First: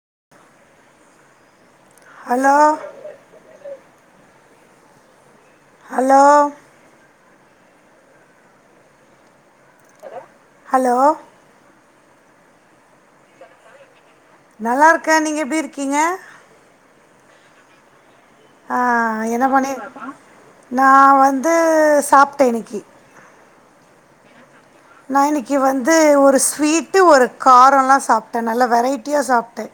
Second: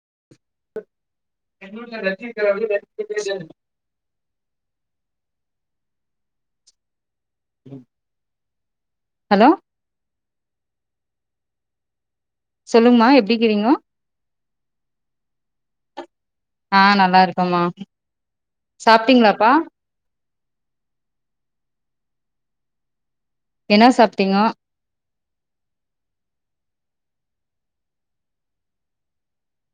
ச [inaudible] hello [unintelligible] hello hello hello சொல்லுங்கமா எப்டி கிறீங்கோ நல்லா இருக்கே நீங்க எப்டி இருக்கீங்க ஆஹ் நல்லா இருக்கும்மா ஆஹ் என்ன பண்ணி நான் வந்து சாப்பிட்டே இன்னைக்கி என்ன சாப்பிட்டீங்கோ நான் இன்னைக்கு வந்து ஒரு ஸ்வீட்டு ஒரு காரோலா சாப்டே நல்ல வெரைட்டியா சாப்டே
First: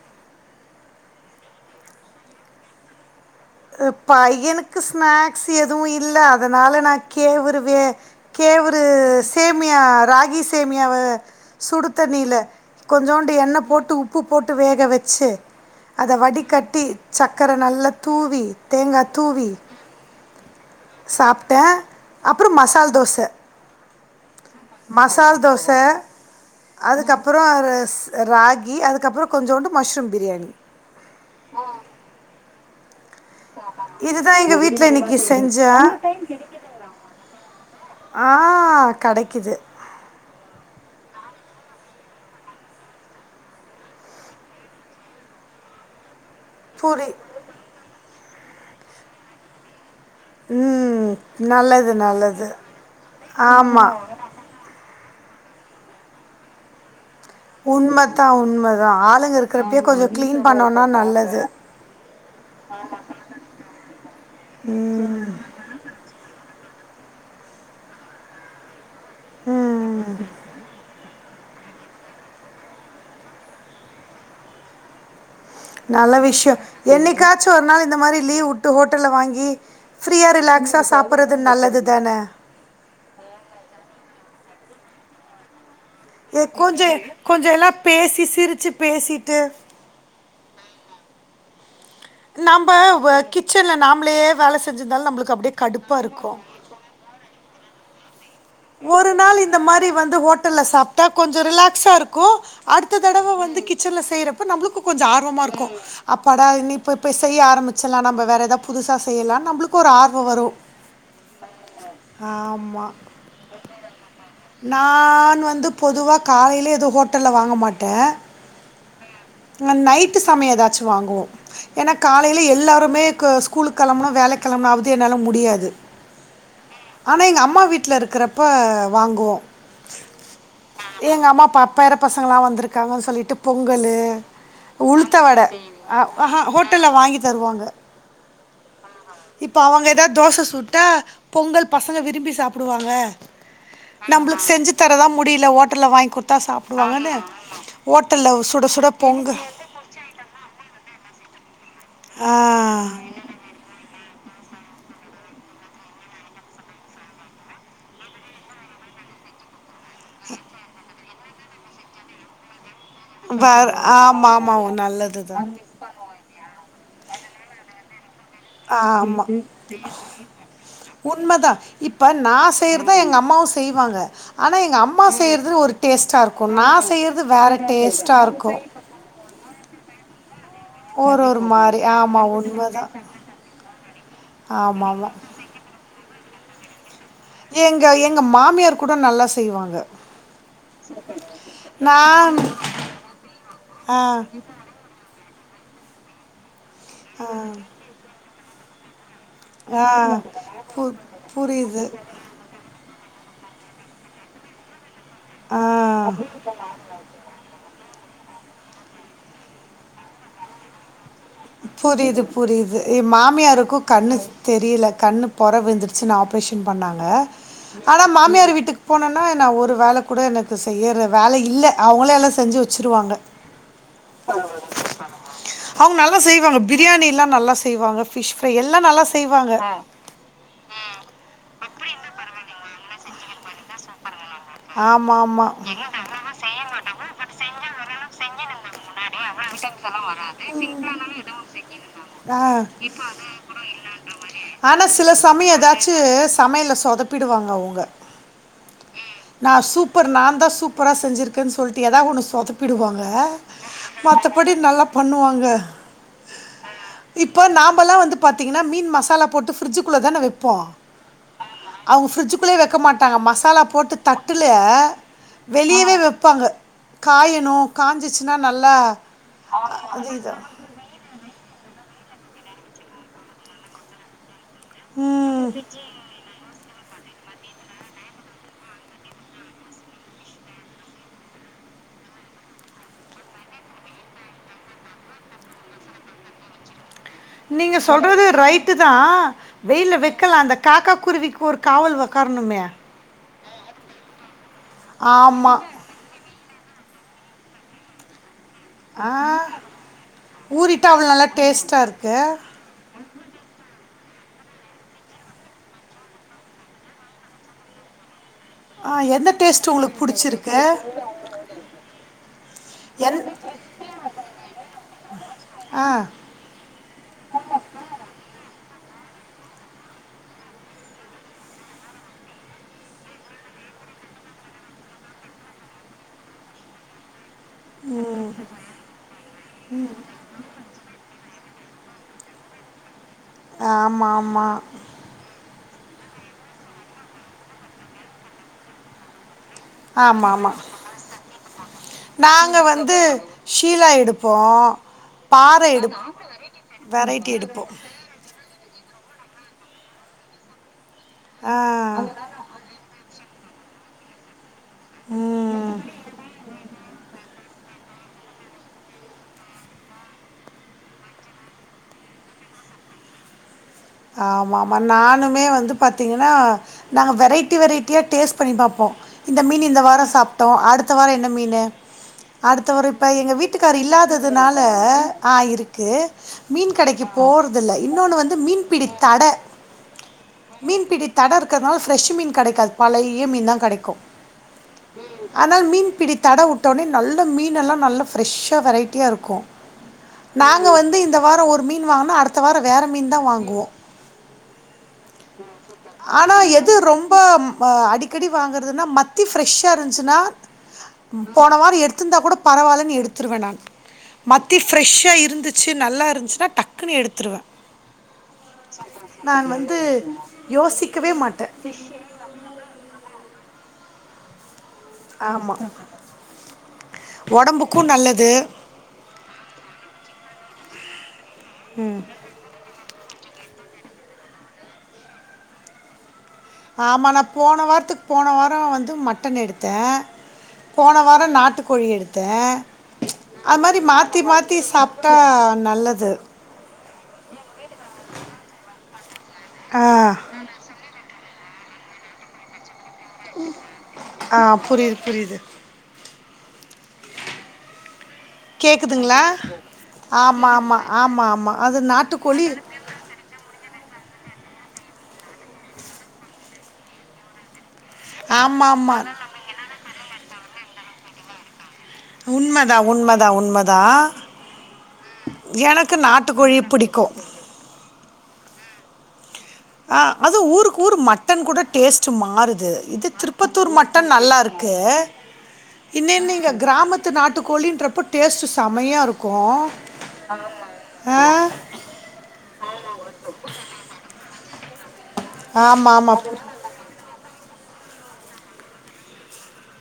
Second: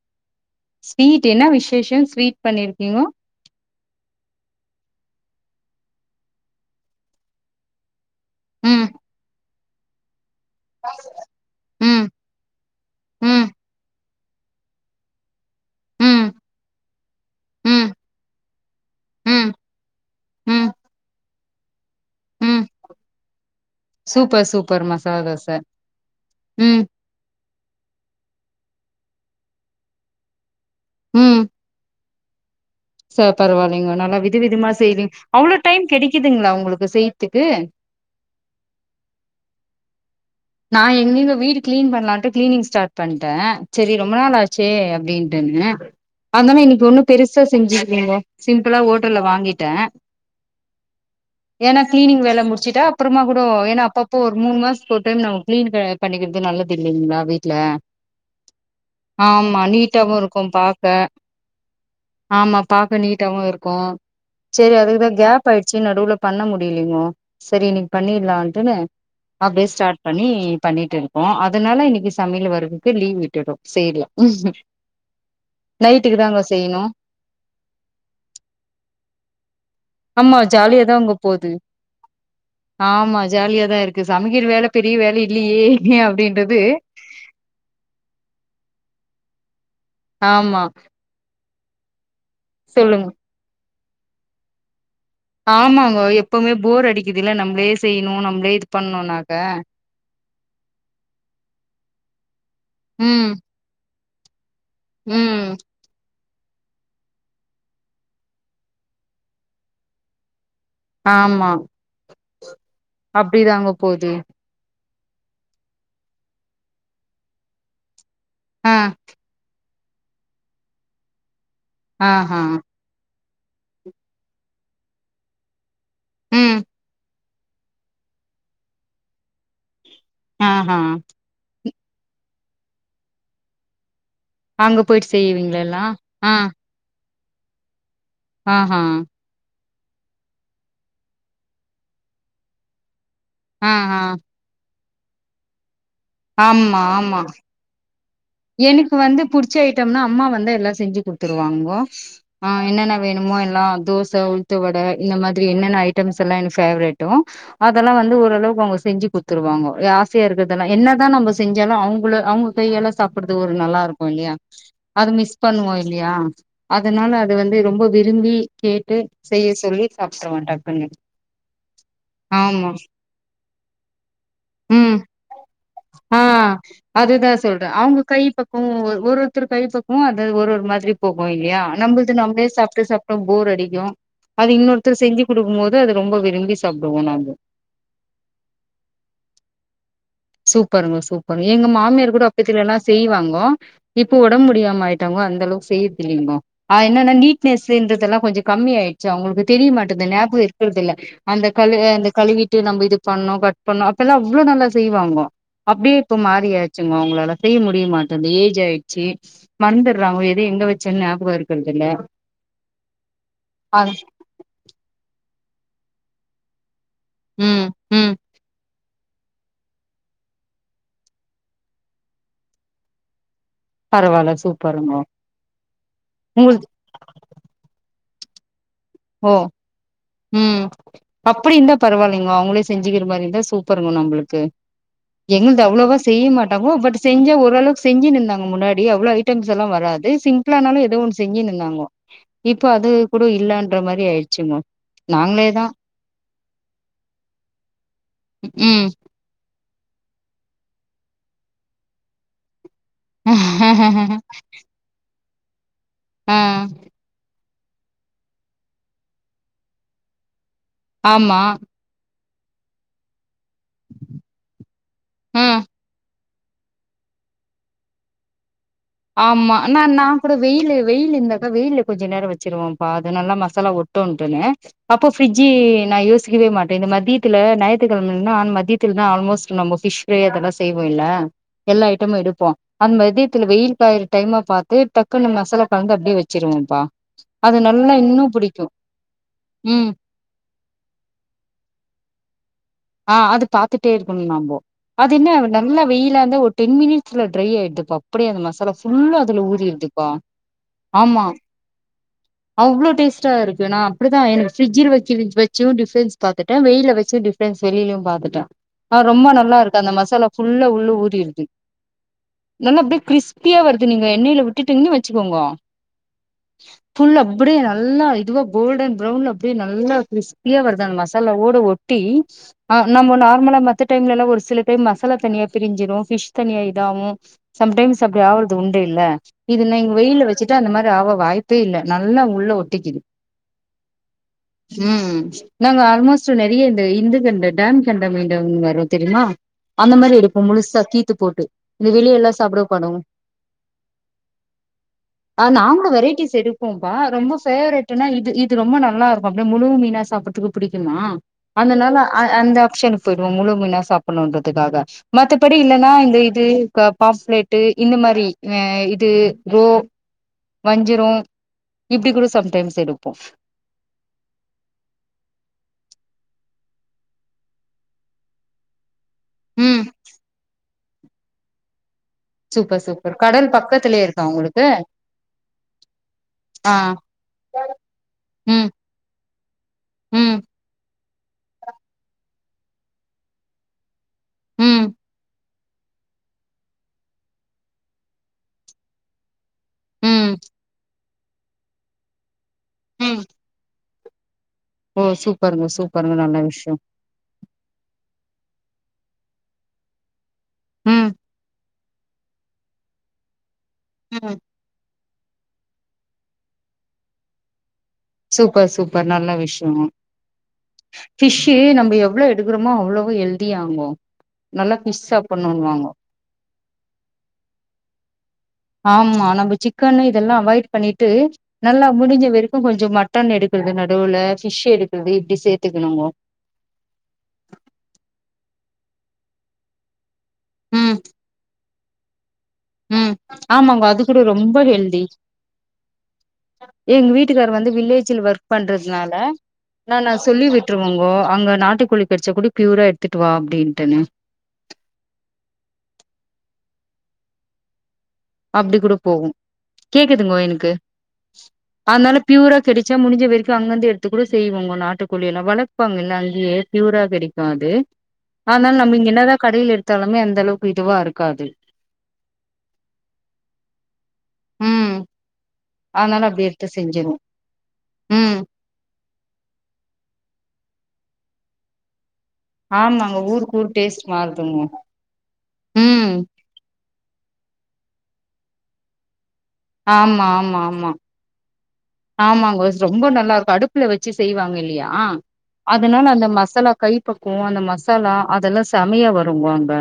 ஸ்வீட் என்ன விசேஷம் ஸ்வீட் பண்ணிருக்கீங்கோ உ பையனுக்கு ஸ்நாக்ஸ் எதுவும் இல்ல அதனால நான் கேவுருவே கேவுரு ம் சேப் ம்மியா ராகி சே சேமையாவ ம் சுடுத்தநீல கொஞ்சோண்டு ம் எண்ணெ போட்டு உப்பு உப்பு போட்டு வேக வச்சு அத ம் வடிகட்டி சக்கர ம் நல்லா து தூவி தேங்கா தூவி ம் ம் சாப்ட்டே அப்பறோ ம் மசால் தோச சூப்பர் சூப்பர் மசாலா மசால் தோச ம் அதுக்கப்பறோ ஒரு ராகி கி அதுக்கப்புறோ கொஞ்சோண்டு மஷ்ரூம் பிரியாணி ம் சோ பரவாயில்லைங்கோ நல்லா வித இதுதான் எங்கள் விதமா வீட்டில் செய்றீங்க இன்னைக்கு அவ்ளோ செஞ்ச டைம் கிடைக்குதுங்களா உங்களுக்கு செய்த்துக்கு ஆ கடைக்குது நான் எங்க [unintelligible] வீடு கிளீன் பண்ணலாம்ட்டு கிளீனிங் ஸ்டார்ட் பண்ணிட்டே சேரி ரொம்ப நாள் ஆச்சே அப்டின்ட்டுன்னு அந்த மாரி இன்னைக்கு ஒண்ணும் பூரி பெருசா செஞ்சுருக்கீங்க சிம்பிளா ஓட்டல்ல வாங்கிட்டே ம் ஏன்னா நல்லது கிளீனிங் வேல நல்லது முடிச்சுட்டா அப்பறமா கூடோ ஏன்னா ஆமா. அப்ப அப்போ ஒரு மூணு மாசத்துகு ஒரு டைம் நம்ம கிளீன் க பண்ணிக்கிறது நல்லது இல்லைங்களா வீட்ல உண்மதான் உண்மதான். ஆளுங்க ஆமா இருக்கிறப்பயே கொஞ்சம் நீட்டாவு கிளீன் இருக்கும் பண்ணோம்னா பாக்க நல்லது. ஆமா பாக்க நீட்டாவு இருக்கும் சேரி அதுக்கு தான் கேப் ஆயடுச்சு நடுவுல பண்ண முடிய அடியலைங்கோ சேரி இன்னிக்கு பண்ணிரலான்ட்டு அப்டியே ஸ்டார்ட் பண்ணி பண்ணிட்டு இரு ஆ அதனால இன்னைக்கு சமையல வரதுக்கு லீவ் விட்டுடோம் சேரல நல்ல விஷயம் என்னைக்காச்சும் ஒரு நாள் இந்த மாரி லீவ் விட்டு ஹோட்டல்ல வாங்கி ஃப்ரீயா ஆமா ரிலாக்ஸா ஜாலியா தாங்க சாப்பறது போது நல்லது தான ஆமா ஜாலியாதா இருக்கு சமைக்கிற வேல பெரிய வேல இல்லியே ஏ கொஞ்சோ கொஞ்சோ எல்லாம் பேசி சிரிச்சு பேசிட்டு ஆமா நம்ப வ கிச்சன்ல நாம உள்ளேயே வேல செஞ் ஆமாங்கோ எப்பவுமே போர் அடிக்குது இல்ல நம்ளே செய்யணும் நம் ஒரு நாள் இந்த மாதிரி வந்து ஹோட்டல்ல சாப்பிட்டா கொஞ்சம் ரிலாக்ஸா இருக்கும் கு அடுத்த ம் தடவை வந்து கிச்சன்ல ம்ம் ப்ப நம்மக்கும் கொஞ்சம் ஆர்வமா ம் இருக்கும் அப்படா இனி இப்ப இப்பய் செய்ய ஆரம்பிச்சலாம் நம்ம வேற ஏதாவது புதுசா செய்யலாம் நம்மளுக்கு ஒரு ஆர்வம் வரும் ஆமா அப் அப்படிதாங்க போது நான் வந்து பொதுவாக காலையில் எதோ ஹோட்டலில் வாங்க மாட்டேன் ஆ நைட்டு சமயம் ஏதாச்சும் வாங்குவோம் ஏன்னா ஆஹா காலையில் எல்லோருமே க்கு ஸ்கூலு கெளம்பனு வேலைக்கி கிளம்பணாவது என்னாலு முடியாது உம் ஆனா எங்க அம்மா வீட்ல இருக் இருக்குறப்ப வாங்குவோ ஆ ஹா எங்க அம்மா ப பேர பசங்கள்லா வந்துருக்காங்கன்னு சொல்லீட்டு பொங்கலு அங்க போயிட்டு உளுத்த வட செய்வீங்களா எல்லா ஹோட்டல்ல வாங்கி தருவாங்க ஆ ஹா இப்போ அவங்க எதாது தோச சுட்டா பொங்கல் பசங்க விரும்பி சாப்புடுவாங்க ஆ ஆ நம்பளுக்கு செஞ்சுட் தர தா முடியல ஓட் ட்டல்ல வாங்கி குடுத்தா சாப்டு ஆமா வாங்கன்னு ஆமா எனக்கு வந்து புடுச்ச ஐட்டம்னா அம்மா வந்து எல்லா செஞ்சு குடுத்துருவாங்கோ ஆ என்னென்ன வேணுமோ எல்லா தோஸ் ச உள்ந்த வட இந்த மாதிரி என்னென்ன ஐட்டம்ஸ் எல்லா எனக்கு ஃபேவரட்டும் அதெல்லா வந்து ஓரளவுக்கு அவுங்க செஞ்சு குடுத்துருவாங்க ஆசையா இருக்குறதெல்லா என்னதா நம்ம சுத் செஞ்சாலு அவுங்கள அவுங்க கையால்ல சாப்ட்றது ஒரு வர- நல்லா இருக்கு ஆமா இல்லையா ஆமா அது நல்லது மிஸ் தான் பண்ணுவோ இல்லையா அதனால அது வந்து ரொம்ப வீ ஆம்மா சாப்ட்ருவோ டக்குன்னு உண்மைதா இப்ப நா ஆமா செய்றது எங்க அம்மாவு செய்வாங்க ஆனா எங்க ம் அம்மா செய்றது ஒரு டேஸ்டா இருக்கும் நா செய்றது வேற அவுங்க கை பக்குவோ ஒரு ஒருத்தர் கை பக்குவோ அது தர் ஒரு ஒரு மாதிரி ஒரு போகு ஒரு இல்லையா மாரி நம்மள்து ஆமா நம்மே உண்மதா சாப்ட்டு சாப்ட்டோம் ஃபோர் அடிக்கு அது ஆமா இன்னொருத்தர் ஆமா செஞ்சு குடுக்கு போது அது ரொம்ப வித் விரும்பி சாப் எங்க எங்க மாமியார் கூட நல்லா செய்வாங்க சூப்பருங்க சூப்பர் எங்க மாமியார் கூட நான் அப்பத்திலல்லா செய்வாங்கோ ஆ இப்போ ஒடம்ப் முடியாம ஆயிட் [unintelligible] அந்த அளவுக்கு செய்றதில்லிங்கோ ஆ என்னனா நீ்ட்னஸ்ன்றதெல்லா கொஞ்சோ கம்மி ஆயி ச்சு அவுங்களுக்கு தெரிய ஆ மாட்டேது நாபகோ இருக்குறது பு இல்ல அந்த கழு புரியுது அந்த கழுவிட்டு நம்ப இது பண்ணு கட் பண்ணு அப்பல்லா அவ்ளோ நல்ல செய் வாங்கோ ஆ அப்டியே இப்ப மாறியாச்சுங்கோ அவுங்களால செய்ய முடி தெரியமாட்டது ஏஜ் ஆயிட்ச்சி மந்தர்றாங்கொ எத எங்க வெச்சன் ஞா புரிது புரிது எ மாமியாருக்கு ஆ, கண்ணு தெரியில கண்ணு பொற விழுந்து ச்சின் ஆப்ரேஷன் பண்ணாங்க ம் ஆனா ம் மாமியார் வீட்டுக் போனன்னா நா ஒரு வேல கூட எனக்கு செய்யற வேல இல்ல அவுங்களே எல்லா செஞ்சு வெச்சிருவாங்க பரவால்ல சூப்பருங்க அவங்க நல்லா செய்வாங்க பிரியாணி எல்லா நல்லா செய்வா வாங்க ஃபிஷ் ஃப்ரை எல் ஓ ம் அப்பிடி இந்த பரவால்லைங்கோ அவுங்களே செஞ்சுகிற மாரிந்தா சூப்பருங்கோ நம்புளுக் கு ஆமா ஆமா எங்குள்து அவ்ளோவா செய்ய மாட்டாங்கோ பட் செஞ்சா ஒரளவுக் செஞ்சுனுந்தாங்கோ முன்னாடி அவ்ளோ ஐட்டம்ஸ் எல்லா வராது சிம்ப்ளானாலு எதோ ஒன் செஞ்சுனுந்தாங்கோ ஆ இப்ப அது கூட இல்லன் ஆனா சில சமய எதாச்சு சமையல்ல சொதப்பிடுவாங்க அவுங்க ம் நா சூப்பர் நாந்தா சூப்பரா செஞ்சிருக்கேன் சொல்ட்டு எதா ஒன்னு சொதப் பிடுவாங்க மத்தப்படி நல்லா பண்ணுவா ங்க ம் இப்ப நாம்பல்லா வந்து பாத்தீங்கனா மீன் மசாலா போட்டு ஃபிரிட்ஜுக்குள்ள தான வெப் போ ஆமா அவுங்க ஃபிரிட்ஜ் குள்யே வெக்க மாட்டாங்க மசாலா தட்டுலயே ஆ வெளியவே வெப் ப்பாங்க காயணு காஞ்சிசினா நல் ஆமா நா நா கூட வெயிலு வெயிலு இந்தாக்கா வெயில்ல கொஞ்ச நேரோ வெச்சிருவம்ப்பா அது நல்லா மசாலா ஒட்டுன்டுனு அப்போ ம் ஃபிரிஜ்ஜி நா யோசிக்கவே மா டு இந்த மத்தியத்தில ஞாயித்துக்கெழமன்னா ஆன் மத்தியத்தில்தா ஆல்மோஸ்ட்டு நம்போ ஃபிஸ்ஃபிரையே அப்பதா செய்வோ இல்ல எல்லா அயிட்டமு எடுப்போ அந் மத்தியத்தில வெயில் காய்ற டைமா பாத்து டக்குனு மசாலா கலந்து அப்டே வெச்சிருவம்ப்பா நீங்க சொல்றது ரைட்டுதா ம் வெயில்ல வெக்கலா அந்த காக்கா குருவிக்கு ஒரு காவல் ஒக்காரணுமே ஆஹ் அது பாத்துட்டே இருக்கணு நாம்போ அது என்ன ஆமா நல்ல வெயிலாந்தா ஒரு டென் மினிட்ஸ்ல ட்ரை ஆயிடுதுப்பா அப்பிடியே அந்த ம சாலா ஆ ஃபுல்லா அதுல ஊறிடுதுப்பா ஊறிட்டா அவ்வளோ ஆமா நல்லா டேஸ்டா இருக்கு அவ்ளோ டேஸ்டா இருக்கு நா அப்டிதா எனக்கு ஃப்ரிஜ்ல வெக்கி வெஜ் வெச்சு டிஃப்ரண்ஸ் பாத்துட்டே வெயில்ல வெச்சு டிஃப் ரண்ஸ் வெயிலியு பாத்துட்டே ஆ ஆஹ் ரொம்ப எந்த நல்லா டேஸ்ட் இருக்கு அந்த உங்களுக்கு மசாலா பிடிச்சிருக்கு ஃபுல்லா உள்ள ஊறிடுது நல்லா அப்டே என் கிறிஸ்பியா வருது நீங்க எண்ணெயில விட்டுடிங்னு வெச்சுக்கோங்கோ ஆ ஃபுல் அப்பிடே நல்லா இதுவா கோல்டன் பிரவுன்ல அப்டே நல்லா கிரிஸ்பியா வருதா அந்த மசாலாவோட ஒட்டி ஆ நம்ம நார்மலா மத்த டைம்ல எல்லா ஒரு சில டைம் மசாலா தனியா பிரிஞ்சிரோ ஃபிஷ் தனியா இதாவு சம்டைம்ஸ் அப்டி ஆவறது உண்டு இல்ல இது நைங் வெயில்ல வச்சுட்டா அந்த மாரி ஆவ வா டு இல்ல நல்லா உள்ள ஒட்டிக்குது ஆமா ஆமா ம் நாங்க ஆல்மோஸ்ட் நெறைய இந்த இந்த [unintelligible] வரோ தெரியுமா அந்த மாரி ஆமா இருக்கோ ஆமா முழுசா கீத்து போட்டு இந்த வெளியெல்லா நாங்க சாப்பட வெப்பாங்க வந்து அவுங்க ஷீலா எடுப்போம் பாறை நாங் கூட எடுப்போம் வரைட்டிஸ் எடுப்போம்பா வெரைட்டி ரொம்ப எடுப்போம் ஃபேவரட்டுன்னா இது இது ரொம்ப ந நல்லா இருக்கோ அப்டே முழு மீனா சாப்பிர்துக்கு புடி கிமா ஆ அந்தனால இந்த ஆப்ஷன்க்கு போயிடுவோ முழு மீனா சாப்புணோன்றது துக்காக மத்தபடி ம் இல்லன்னா இந்த இது கா பாஸ்ளேட்டு இந்த மாரி ஆ இது ப்ரோ வஞ்சிரோ இப்டி கூட சம்டைம்ஸ் எடுப்போ ஆமா ஆமா நானுமே வந்து பாத்தீங்கன்னா நாங்க வெரைட்டி வெரைட்டியா டேஸ்ட் பண்ணின் பாப்போ இந்த மீன் இந்த ம் வாரோ சாப்ட்டோ அடுத் த்தவாரம் என்ன மீன்னு அடுத்த சூப்பர் வரு இப்ப சூப்பர் எங்க கடல் வீட்டுக்கார் பக்கத்துலயே இருக்கா இல்லாததுனால உங்களுக்கு ஆ இருக்கு மீன் ஆ கடைக்கு போறதில்ல இன்னொன்னு வந்து மீன் ம் தட ம் மீன் பிடி தட இருக்கற்னால ஃப்ரெஷ் மீன் கெடைக்காது பழைய மீன்தா கெடைக்கோ ம் உம் ஆனால் மீன் பிடி தட உட்டோனே நல்லா மீன் எல்லா நல்லா ஃப்ரெஷ்சா வெரைட்டியா இருக்கோ ம் நாங்க வந்து இந்த வார ஒரு மீன் வாங்னா அடு த வார வேற மீன்தா ம். வாங்குவோ ஓ சூப்பருங்க சூப்பருங்க ஆனா நல்ல எது விஷ்யோ ரொம்ப ம் மா அடி கிடி வாங்கறதுனா மத்தி ஃப்ரெஷ்சா இருந்துச்சுனா ம் போன வாரோ எ திந்தா கூட பரவாலன்னு எடுத்துருவே நானு ம். மத்தி ஃப்ரெஷ்சா இ இருந்துச்சு நல்லா இருந்துச்சுனா டக்குனு எடுத்துருவே சூப்பர் சூப்பர் நல்ல விஷ்யோ யோசிக்கவே மாட்டேன் ஃபிஷ்சு நம்ப எவ்ளோ எடுக்குறோமோ அவ்ளோவு ஹெல்த்தியாங்கோ நல்லா ஃபிஷ் சாப்புணோன்வாங்கோ ஒடம்புக்கு நல்லது ஆமா நம்ப சிக்கன்னு இதெல்லா அவாய்ட் பண்ணிட்டு நல்லா முடிஞ்ச வரைக்கு கொஞ்ச மட் மட்டன் எடுக்குறது நடுவுல ஃபிஷ் எடுக்குறது இப்டி சேத்துக்கணுங்க ஆமா நா போன வாரத்துக்கு போன வாரோ வந்து மட்டன் எடுத்தேன் ம் போன வாரம் நாட்டுக் கோழி எடுத்தே ம் ஆமாங்க அது கூட ரொம்ப ஹெல்தி சாப்பிட்டா நல்லது எங்க வீட்டுக்கார் வந்து வில்லேஜ்ல ஒர்க் பண்றதுனால ஆ நா சொல்லி விட்டுருவங்கோ அங்க நாட்டுக்கோழி கெடச்சா கூட பியூரா எடுத்துட்டு வா அப்டின்ட்டுன்னு ஆ புரியுது புரியுது அப்டி கூட கேக்குதுங்களா போகும் கேக்குதுங்கோ ஆமா எனக்கு ஆமா ஆமா ஆமா அது அதனால நாட்டுக்கோழி பியூரா கிடைச்சா முடிஞ்ச வரைக்கும் அங்கந்து எடுத்து கூட செய்வோங்க நாட்டுக் கோழி எல்லா வளர்ப்பாங்கல்ல அங்கேயே பியூரா கிடைக்கு அது ஆமா அதனால ஆமா நம்ம இங்க என்னதா கடையில எடு பாத்தாலுமே அந்தளவுக்கு இதுவா இருக்காது உண்மதா உண்மதா உண்மதா ம் எனக்கு அதனால அப்டி நாட்டுக்கோழி எடுத்து புடிக்கும் செஞ்சிருவோ ம் அ அது ஊருக்கு ஊரு மட்டன் கூட டேஸ்ட் மாறுது இது ஆமாங்க ஊருக்கு திருப்பத்தூர் ஊர் டேஸ்ட் மட்டன் மாறுதுங்க நல்லாருக்கு ம் இன்னன்னங்க கிராமத் நாட்டுக்கோழின்றப்ப டேஸ்ட் செமையா இருக்கு க்கோ அஹ் ஆமாங்கோ ரொம்ப நல்லா இருக்கு அடுப்புல வெச்சு செய்வாங்க இல்லையா ஆமா அதனால ஆமா அந்த மசாலா கைப்பக்கு அந்த மசாலா அதெல்லா செமையா வரும்னுவாங்க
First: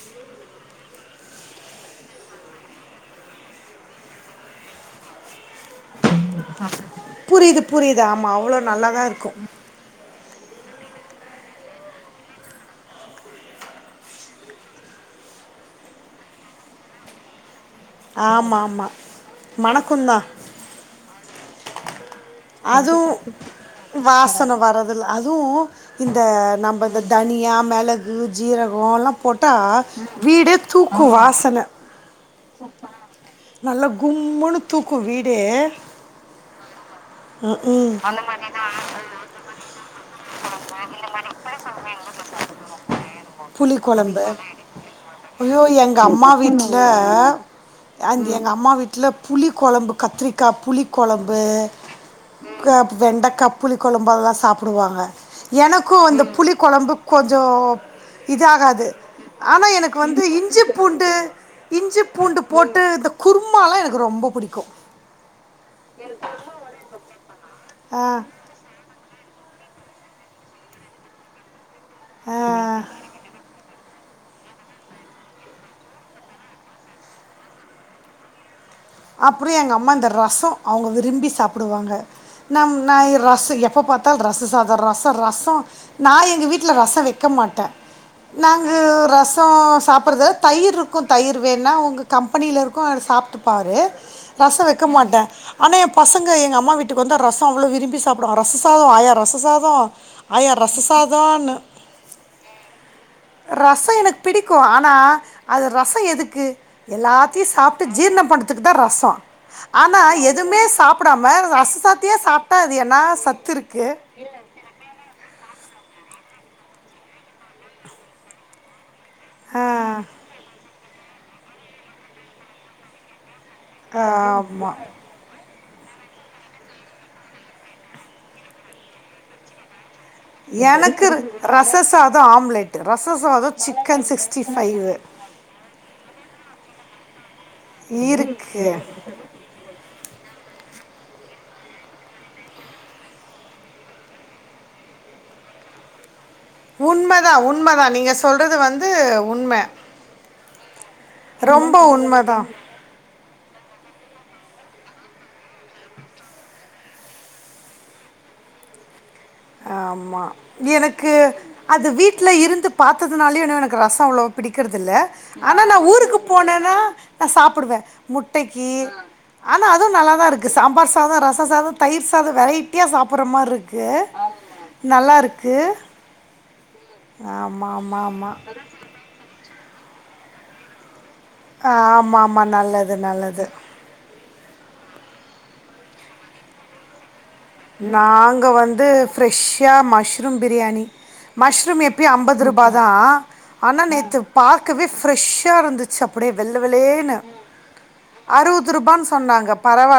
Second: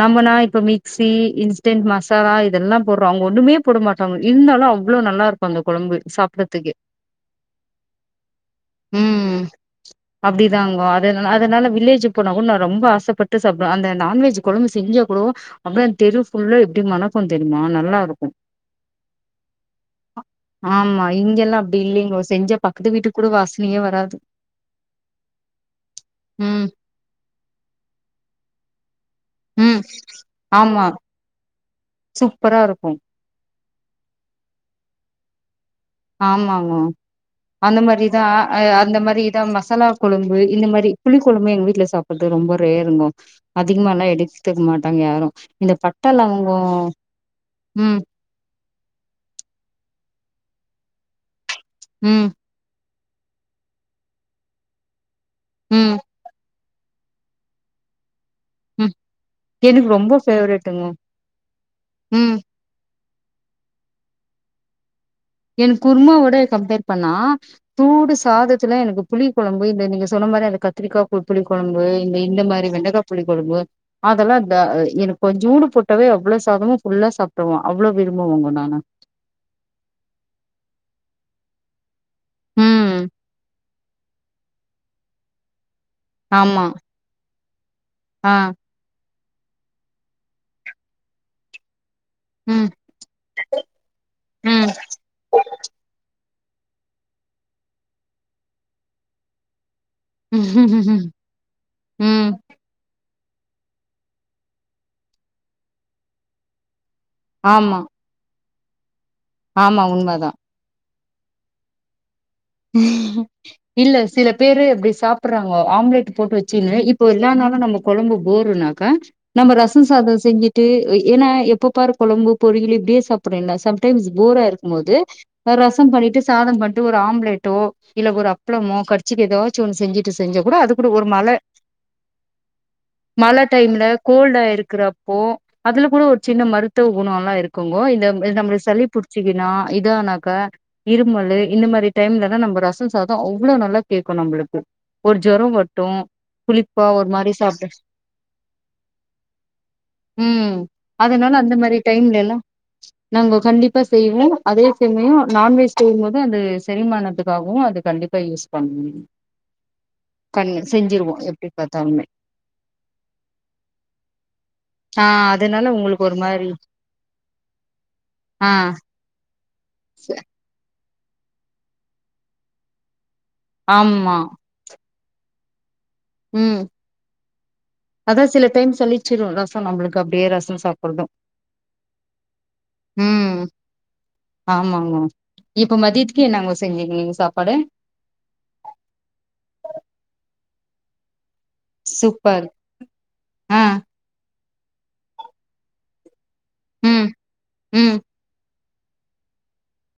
நம்மனா இப்ப மிக்சி இன்ஸ்டன்ட் மசாலா இதெல்லா போடுறோ அவங்க ஒண்ணுமே போட மாட்டாங்க இருந்தாலு அவ்ளோ நல்லா இருக்கும் அந்த கொழம்பு க்கு புரியுது புரியுது ஆமா அவ்ளோ நல்லாதா இருக்கு உம் அப்படிதாங்க அத அதனால மிக் வில்லேஜ் போனா கூட நான் ரொம்ப ஆசப்பட்டு சாப்பிடுவேன் அந்த நான்வெஜ் கொழு செஞ்ச கூட அப்ப அ தெரு தெரு ஃபுல்லா எப்படி மனக்கு தெரியும் ஆமா ஆமா மணக்குந்தான் இங்கெல்லாம் அப்படி இல்லைங்கொ அதுவும் வாசன வரதுல அதுவும் இந்த ம் நம்ம இந்த தனியா மெளகு ஜீரக கோ லா போட்டா ம். வீடே ஆமா தூக்கும் வாசன சூப்பரா இருக்கும் நல்லா கும்முன்னு தூக்கும் வீடே ஆமாங்கோ ம் அந்த ம் மாதிரிதான் அஹ் அந்த மாதிரி இதான் மசாலா கொழம்பு இந்த மாரி புளி குழம்பு எங்க வீட்டுல சாப்பறது ரொம்ப ரேருங்க புளி கொழம்பு ஐயோ இந்த எங்க பட்ட அம்மா லவங்கோ வீட்ல ம் அங் எங்க அம்மா வீட் ல புளி கொழம்பு கத்திரிக்கா புளி கொழம்பு உம் க வெண்டக்கா புளி கொழம்பு அதெல்லா சாப்பிடுவாங்க எனக்கு ம் அந்த புளி கொழம்பு கொஞ்சோ இது ஆகாது ம் ஆனா எனக்கு ரொம்ப வந்து இஞ்சி ஃபேவரெட்டுங்க பூண்டு இஞ்சி ம் பூண்டு போட்டு இந்த குருமாலா எனக்கு ரொம்ப பிடிக்கு என் குர்மாவிட இது கம்பேர் பண்ணா ஆ தூடு சாதத்துல எனக்கு புளி கொழம்பு இந்த நீங்க சொன்ன மாரி அது கத்திரிக்கா பு புளி கொழம் பு இந்த இந்த மாரி ஆ வெண்டக்கா புளி கொழம்பு அதெல்லா தா எனக்கு கொஞ்சூன்டு போட்டவே அவ்வள சாதமு ஃபுல்லா சாப்பிடுவ அவ்வளோ விரும்புவொங்க நானு அப்புறொ எங்க அம்மா இந்த ரசொ அவங்க விரும்பி சாப்டுவாங்க நம் நா ம் இ ரச எப்ப பாத்தால் ரச சா ர் ரச ரச நா எங்க ஆமா வீட்ல ரச வைக்க மாட் ஆ நாங்கு ரச் த சாப்பிட்றது தயிர் இருக்கு தயிர் வேனா அவங்க கம்பெனியில ம் இருக்கு அவர் சாப்ட்டுப்பாரு ரச ம் வைக்க மாட்டே ஆனா எ பச் சங்க எங்க அம்மா வீட்டுக்கு வந்தா ரச அவ்ளோ விரும்பி சாப்பிடுவா ரச சாதொ ஆயா ரச சாதொ ம் ஆயா ரச சாதொனு ரச எனக்கு பிடிக்கூ ஆனா அது ரச எதுக்கு எல்லாத்தையு ஆமா சாப்ட்டு ஜீரண பண் றதுக்கு தா ரச ஆமா ஆனா உண்மதான் எதுவுமே சாப் ப்புடாம ரச சாத் இல்ல சில பேரு அப்டி சாப்புடுறாங்க ஆம்லெட் போட்டு வச்சினு இப்போ எல்லா நாளு நம்ம கொழம்பு போறுன்னாக்கா நம்ம ரசொ சாதொ செஞ்சுட்டு வ என்னா எப்ப பாரு கொழம்பு பொறியளு இப்டியே சாப் டேனா சம்டைம்ஸ் போரா இருக்கும் ஆமாம் போது ஒரு ரசம் பண்ணிட்டு சாதம் பண்ணிட்டு ஒரு ஆம்லெட் இல்ல ஒரு அப்புளமோ கச்சிக்கு ஏதாச்ச ஓ செஞ்சுட் செஞ்ச கூட அது கூட ஒரு எனக்கு மழ ரச சாதம் ஆம்லெட் ரச மழ சாதம் டைம்ல சிக்கன் கோல்டா சிக்ஸ்டி ஃபைவ் இருக்கிறப்போ அதுல கூட ஒரு சின்ன மருத்துவ குணம் எல்லாம் இருக்குங்க இந்த நம்ம இருக்கு சளி புடிச்சிக்கன்னா இதனாக்கா இருமல் இந்த மாரி டைம்ல நம்ம ரசம் சாதம் அவ்வளவு நல்லா கேட்கும் நம்பளுக்கு ஒரு ஜரம் வட்டும் உண்மதான் உண்மதான் நீங்க சொல்றது வந்து உண்ம ம் அதனால அந்த மாரி ரொம்ப டைம்லலா உண்மதான் நாங்க கண்டிப்பா செய்வோ அதே சமயம் நான்வெஜ் செய்யும்போது அந்த செரிமானத்து வும் அது கண்டிப்பா யூஸ் பண்ணு ஆமா எனக்கு எப்டி அது பாத்தாலுமே வீட்ல இருந்து பாார்த்ததுனாலயும் இ எனக்கு ரசம் அவ்ளவு பிடிக்கறிறது இல்லல ஆ ஆனா அதனால நான் உங்களுக்கு ஒரு ஊருக்கு மாரி போனேன்னா நான சாப்பிடுவே ஆ முட்டைக்கு ஆனா அதுவு நல்லாாதான் இருக்கு சாம்பார் ரச சாத தயிர் சாத வெரைட்டியா சாப் அப்புற்ரமரி இருக்கு ஆமா நல்லா இருக்கு ம் அதா ஆமாம் சில டைம் [unintelligible] சோ நம்மளுக்கு அப்டியே ரசம் சாப்பிடடுறதும் ஆ ஆமா ஆமா நல்லது நல்லது ம் என் நாங்க செஞ்சங்க நீங்கா நாங்க வந்து ஃப்ரெஷ்ஷா மஷ்ரூம் பிரியாணி மஷ்ரூம் எப்பயு ஐம்பது சூப்பர் ரூபா தான் ஆ ஆனா நேற்று பாக்கவே ஃப்ரெஷ்ஷா இருந்துச்சு அ வெள்ள ம் வெள்ளேணு ம் அரு ரூபான்னு சொன்னாங்க பரவால